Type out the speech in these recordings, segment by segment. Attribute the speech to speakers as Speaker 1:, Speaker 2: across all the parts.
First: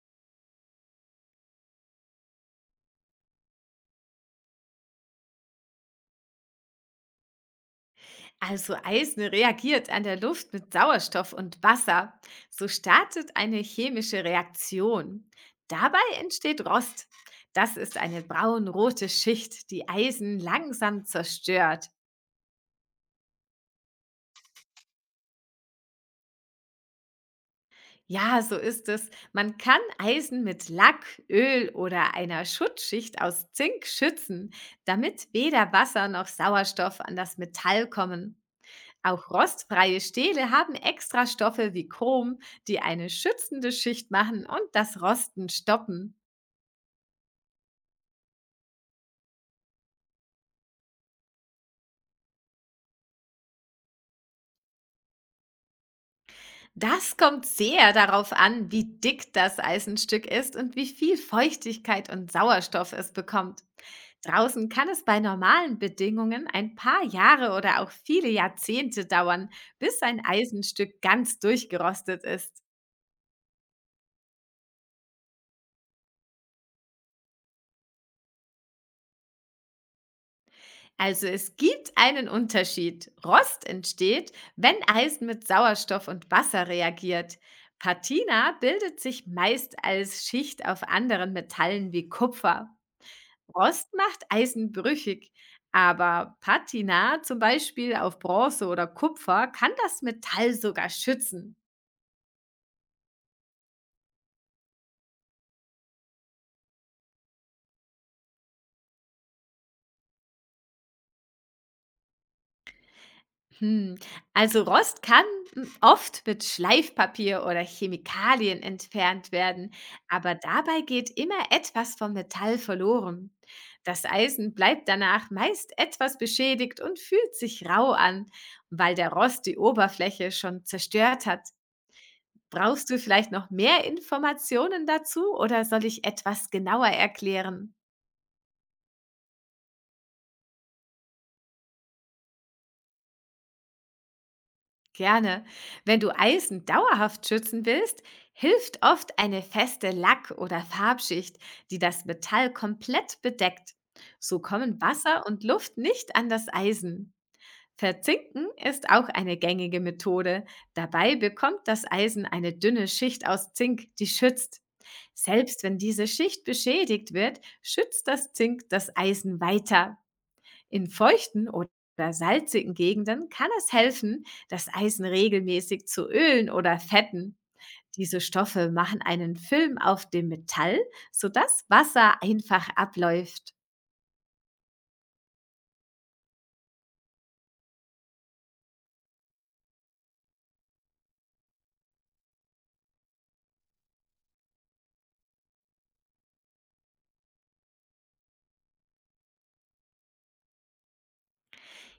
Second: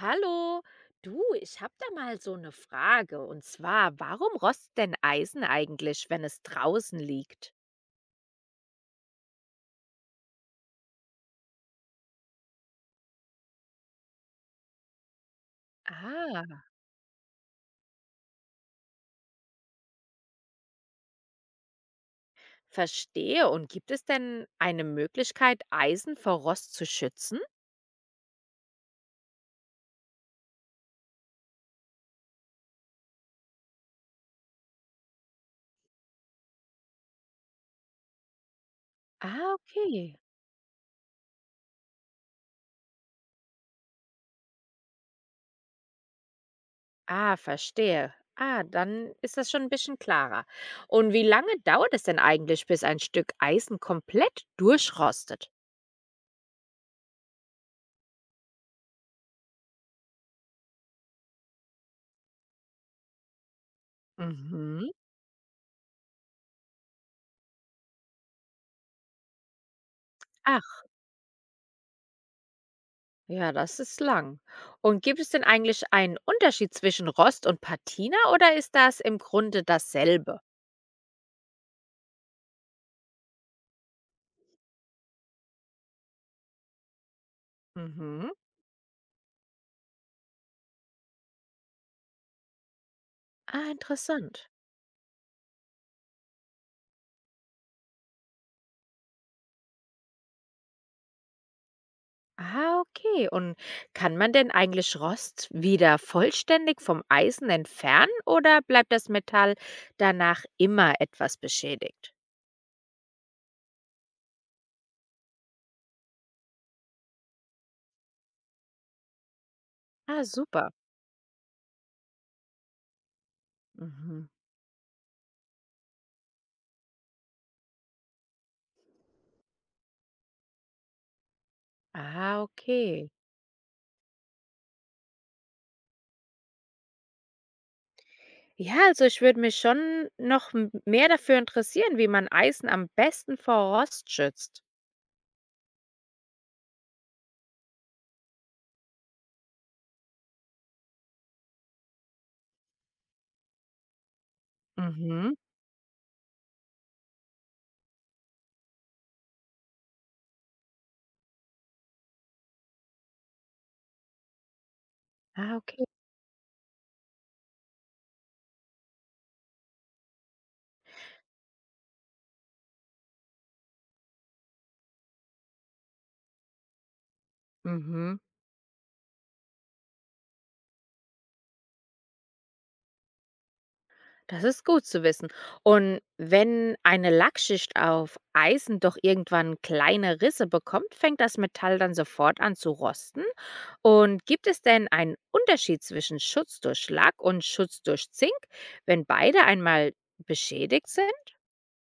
Speaker 1: Hallo, du, ich habe da mal so eine Frage. Und zwar, warum rostet denn Eisen eigentlich, wenn es draußen liegt?
Speaker 2: Also Eisen reagiert an der Luft mit Sauerstoff und Wasser. So startet eine chemische Reaktion. Dabei
Speaker 1: Ah,
Speaker 2: entsteht Rost. Das ist eine braunrote Schicht, die Eisen langsam zerstört.
Speaker 1: verstehe. Und gibt es denn eine Möglichkeit, Eisen vor Rost zu schützen?
Speaker 2: Ja, so ist es. Man kann Eisen mit Lack, Öl oder einer Schutzschicht aus Zink schützen, damit weder Wasser noch Sauerstoff an das Metall kommen. Auch
Speaker 1: Ah,
Speaker 2: rostfreie
Speaker 1: okay.
Speaker 2: Stähle haben extra Stoffe wie Chrom, die eine schützende Schicht machen und das Rosten stoppen.
Speaker 1: Ah, verstehe. Ah, dann ist das schon ein bisschen klarer. Und wie lange dauert es denn eigentlich, bis ein Stück Eisen komplett durchrostet?
Speaker 2: Das kommt sehr darauf an, wie dick das Eisenstück ist und wie viel Feuchtigkeit und Sauerstoff es bekommt. Draußen kann
Speaker 1: Mhm.
Speaker 2: es bei normalen Bedingungen ein paar Jahre oder auch viele Jahrzehnte dauern, bis ein
Speaker 1: Ach.
Speaker 2: Eisenstück ganz durchgerostet ist.
Speaker 1: Ja, das ist lang. Und gibt es denn eigentlich einen Unterschied zwischen Rost und Patina oder ist das im Grunde dasselbe?
Speaker 2: Also es gibt einen Unterschied. Rost entsteht, wenn Eisen mit Sauerstoff und Wasser reagiert.
Speaker 1: Mhm.
Speaker 2: Patina bildet sich meist als Schicht auf anderen Metallen wie Kupfer.
Speaker 1: Ah,
Speaker 2: Rost macht
Speaker 1: interessant.
Speaker 2: Eisen brüchig, aber Patina zum Beispiel auf Bronze oder Kupfer kann das Metall sogar schützen.
Speaker 1: Ah, okay. Und kann man denn eigentlich Rost wieder vollständig vom Eisen entfernen oder bleibt das Metall danach immer etwas beschädigt?
Speaker 2: Hm, also Rost kann oft mit Schleifpapier oder Chemikalien entfernt werden,
Speaker 1: Ah,
Speaker 2: aber
Speaker 1: super.
Speaker 2: dabei geht immer etwas vom Metall verloren. Das
Speaker 1: Mhm.
Speaker 2: Eisen bleibt danach meist etwas beschädigt und fühlt sich rau an, weil der Rost die Oberfläche schon zerstört hat.
Speaker 1: Ah,
Speaker 2: Brauchst du
Speaker 1: okay.
Speaker 2: vielleicht noch mehr Informationen dazu oder soll ich etwas genauer erklären?
Speaker 1: Ja, also ich würde mich schon noch mehr dafür interessieren, wie man Eisen am besten vor Rost schützt.
Speaker 2: Gerne. Wenn du Eisen dauerhaft schützen willst, hilft oft eine feste Lack- oder Farbschicht, die das Metall komplett bedeckt. So kommen Wasser
Speaker 1: Mhm.
Speaker 2: und Luft nicht an das Eisen. Verzinken ist auch eine gängige Methode. Dabei bekommt das Eisen eine dünne Schicht aus Zink, die schützt.
Speaker 1: Ah,
Speaker 2: Selbst wenn
Speaker 1: okay.
Speaker 2: diese Schicht beschädigt wird, schützt das Zink das Eisen weiter. In feuchten oder salzigen Gegenden kann es helfen, das Eisen regelmäßig zu ölen oder fetten.
Speaker 1: Mhm.
Speaker 2: Diese Stoffe machen einen Film auf dem Metall, sodass Wasser einfach abläuft.
Speaker 1: Das ist gut zu wissen. Und wenn eine Lackschicht auf Eisen doch irgendwann kleine Risse bekommt, fängt das Metall dann sofort an zu rosten? Und gibt es denn einen Unterschied zwischen Schutz durch Lack und Schutz durch Zink, wenn beide einmal beschädigt sind?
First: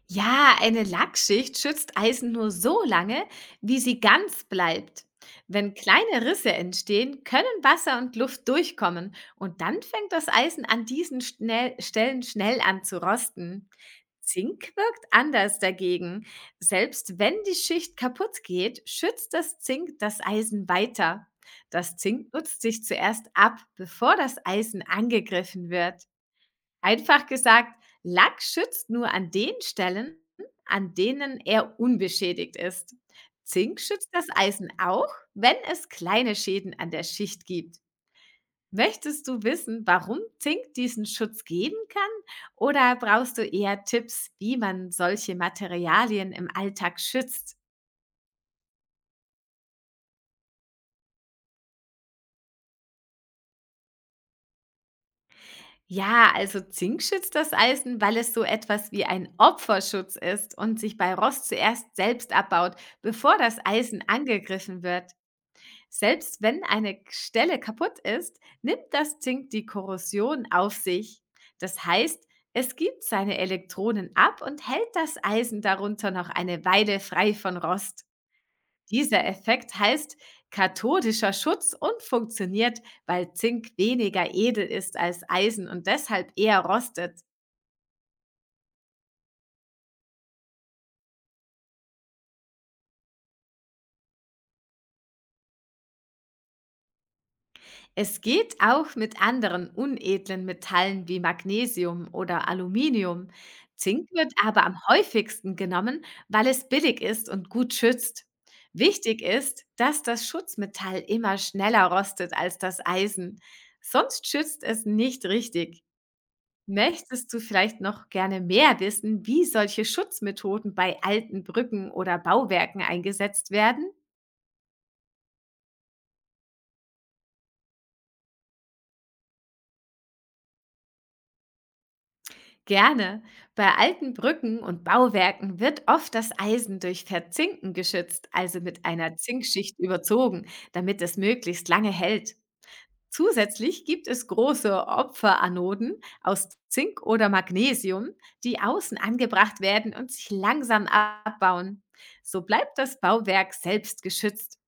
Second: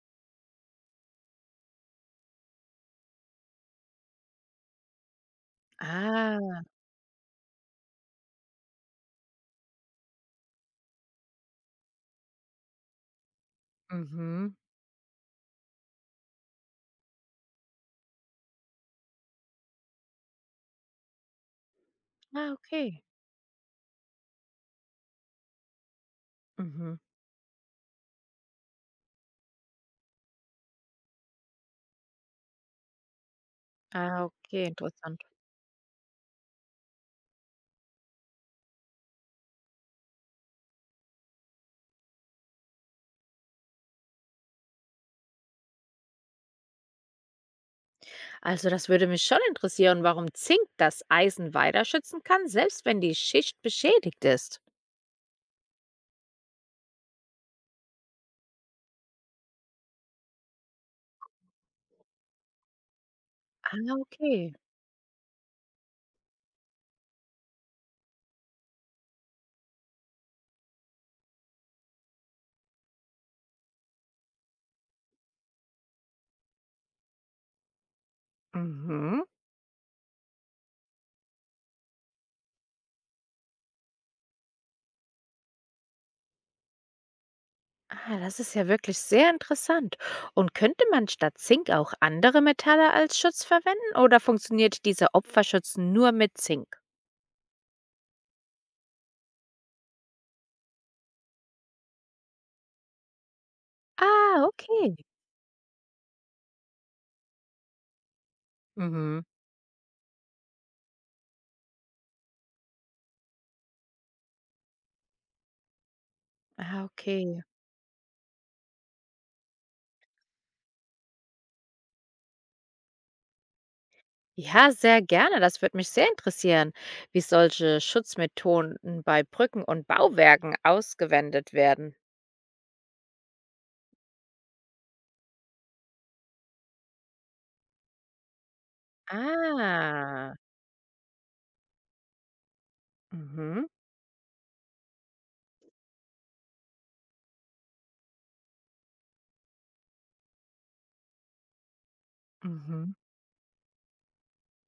Speaker 2: Ja, eine Lackschicht schützt Eisen nur so lange, wie sie ganz bleibt. Wenn kleine
Speaker 1: Ah,
Speaker 2: Risse entstehen, können Wasser und Luft durchkommen und dann fängt das Eisen an diesen Stellen schnell an zu rosten.
Speaker 1: mhm.
Speaker 2: Zink wirkt anders dagegen. Selbst wenn die Schicht kaputt geht, schützt das Zink das Eisen weiter. Das Zink
Speaker 1: Ah,
Speaker 2: nutzt sich
Speaker 1: okay.
Speaker 2: zuerst ab, bevor das Eisen angegriffen wird.
Speaker 1: Mhm.
Speaker 2: Einfach gesagt, Lack schützt nur an den Stellen, an denen er unbeschädigt ist. Zink schützt
Speaker 1: Ah,
Speaker 2: das
Speaker 1: okay,
Speaker 2: Eisen auch,
Speaker 1: interessant.
Speaker 2: wenn es kleine Schäden an der Schicht gibt. Möchtest du wissen, warum Zink diesen Schutz geben kann? Oder brauchst du eher Tipps, wie man solche Materialien im Alltag schützt?
Speaker 1: Also das würde mich schon interessieren, warum Zink das Eisen weiter schützen kann, selbst wenn die Schicht beschädigt ist.
Speaker 2: Ja, also Zink schützt das Eisen, weil es so etwas wie ein Opferschutz ist und sich bei Rost zuerst selbst abbaut, bevor das
Speaker 1: Ah,
Speaker 2: Eisen
Speaker 1: okay.
Speaker 2: angegriffen wird. Selbst wenn eine Stelle kaputt ist, nimmt das Zink die Korrosion auf sich. Das heißt, es gibt seine Elektronen ab und hält das Eisen darunter noch eine Weile frei von Rost. Dieser
Speaker 1: Mhm.
Speaker 2: Effekt heißt kathodischer Schutz und funktioniert, weil Zink weniger edel ist als Eisen und deshalb eher rostet.
Speaker 1: Ah, das ist ja wirklich sehr interessant. Und könnte man statt Zink auch andere Metalle als Schutz verwenden oder funktioniert dieser Opferschutz nur mit Zink?
Speaker 2: Es geht auch mit anderen unedlen Metallen wie Magnesium oder Aluminium. Zink wird
Speaker 1: Ah,
Speaker 2: aber am
Speaker 1: okay.
Speaker 2: häufigsten genommen, weil es billig ist und gut schützt. Wichtig
Speaker 1: Mhm.
Speaker 2: ist, dass das Schutzmetall immer schneller rostet als das Eisen. Sonst schützt es nicht richtig.
Speaker 1: Ah,
Speaker 2: Möchtest du
Speaker 1: okay.
Speaker 2: vielleicht noch gerne mehr wissen, wie solche Schutzmethoden bei alten Brücken oder Bauwerken eingesetzt werden?
Speaker 1: Ja, sehr gerne. Das würde mich sehr interessieren, wie solche Schutzmethoden bei Brücken und Bauwerken ausgewendet werden.
Speaker 2: Gerne. Bei alten Brücken und Bauwerken wird oft das Eisen durch Verzinken geschützt, also mit einer Zinkschicht
Speaker 1: Ah,
Speaker 2: überzogen, damit es möglichst lange hält.
Speaker 1: mhm.
Speaker 2: Zusätzlich gibt es große Opferanoden aus Zink oder Magnesium, die außen angebracht werden und sich langsam abbauen. So bleibt
Speaker 1: Mhm.
Speaker 2: das Bauwerk selbst geschützt.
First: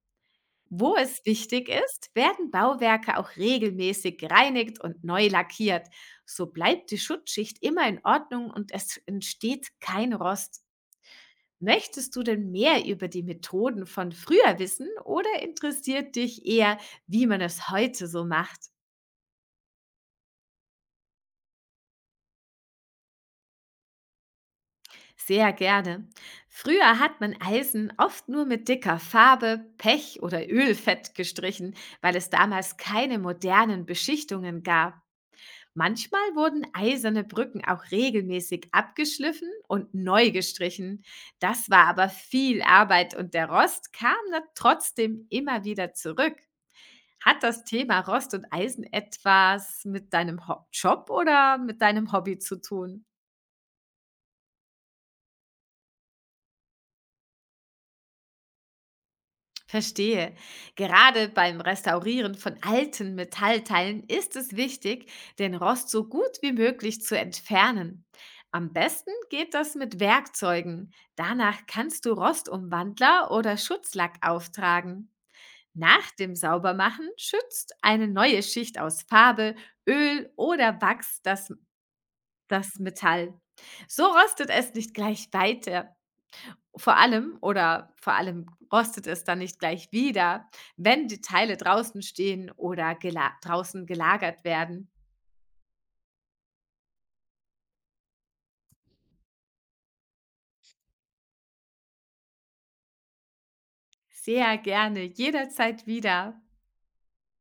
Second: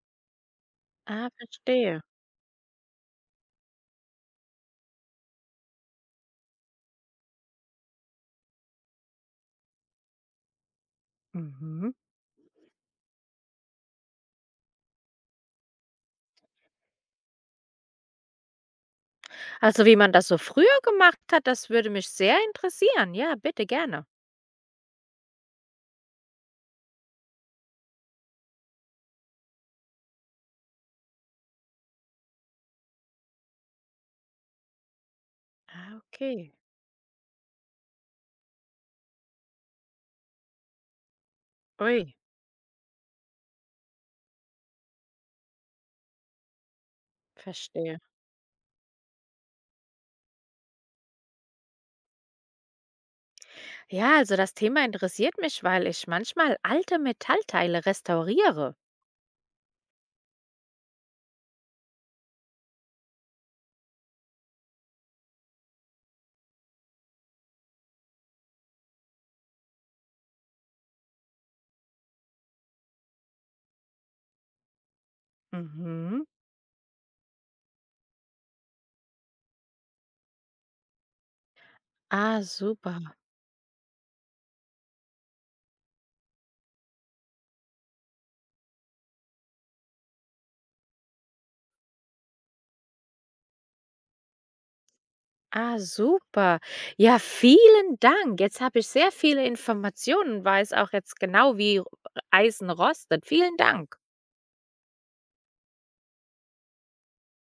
Speaker 2: Wo es
Speaker 1: Ah,
Speaker 2: wichtig
Speaker 1: verstehe.
Speaker 2: ist, werden Bauwerke auch regelmäßig gereinigt und neu lackiert. So bleibt die Schutzschicht immer in Ordnung und es entsteht kein Rost.
Speaker 1: Mhm.
Speaker 2: Möchtest du denn mehr über die Methoden von früher wissen oder interessiert dich eher, wie man es heute so macht?
Speaker 1: Also, wie man das so früher gemacht hat, das würde mich sehr interessieren. Ja, bitte gerne.
Speaker 2: Sehr gerne. Früher hat man Eisen oft nur mit dicker Farbe, Pech oder Ölfett gestrichen, weil es damals keine modernen Beschichtungen gab.
Speaker 1: Ah,
Speaker 2: Manchmal
Speaker 1: okay.
Speaker 2: wurden eiserne Brücken auch regelmäßig abgeschliffen und neu gestrichen. Das war aber
Speaker 1: Ui,
Speaker 2: viel Arbeit und der Rost kam dann trotzdem immer wieder zurück. Hat das
Speaker 1: verstehe.
Speaker 2: Thema Rost und Eisen etwas mit deinem Ho Job oder mit deinem Hobby zu tun?
Speaker 1: Ja, also das Thema interessiert mich, weil ich manchmal alte Metallteile restauriere.
Speaker 2: Verstehe. Gerade beim Restaurieren von alten Metallteilen ist es wichtig, den Rost so gut wie möglich zu entfernen. Am besten geht das mit Werkzeugen. Danach kannst du Rostumwandler oder Schutzlack auftragen. Nach
Speaker 1: Mhm.
Speaker 2: dem Saubermachen schützt eine neue Schicht aus Farbe, Öl oder Wachs
Speaker 1: Ah,
Speaker 2: das
Speaker 1: super.
Speaker 2: Metall. So rostet es nicht gleich weiter. Vor allem rostet es dann nicht gleich wieder, wenn die Teile draußen stehen oder gela draußen gelagert werden.
Speaker 1: Ah, super. Ja, vielen Dank. Jetzt habe ich sehr viele Informationen und weiß auch jetzt genau, wie Eisen rostet. Vielen Dank.
Speaker 2: Sehr gerne, jederzeit wieder.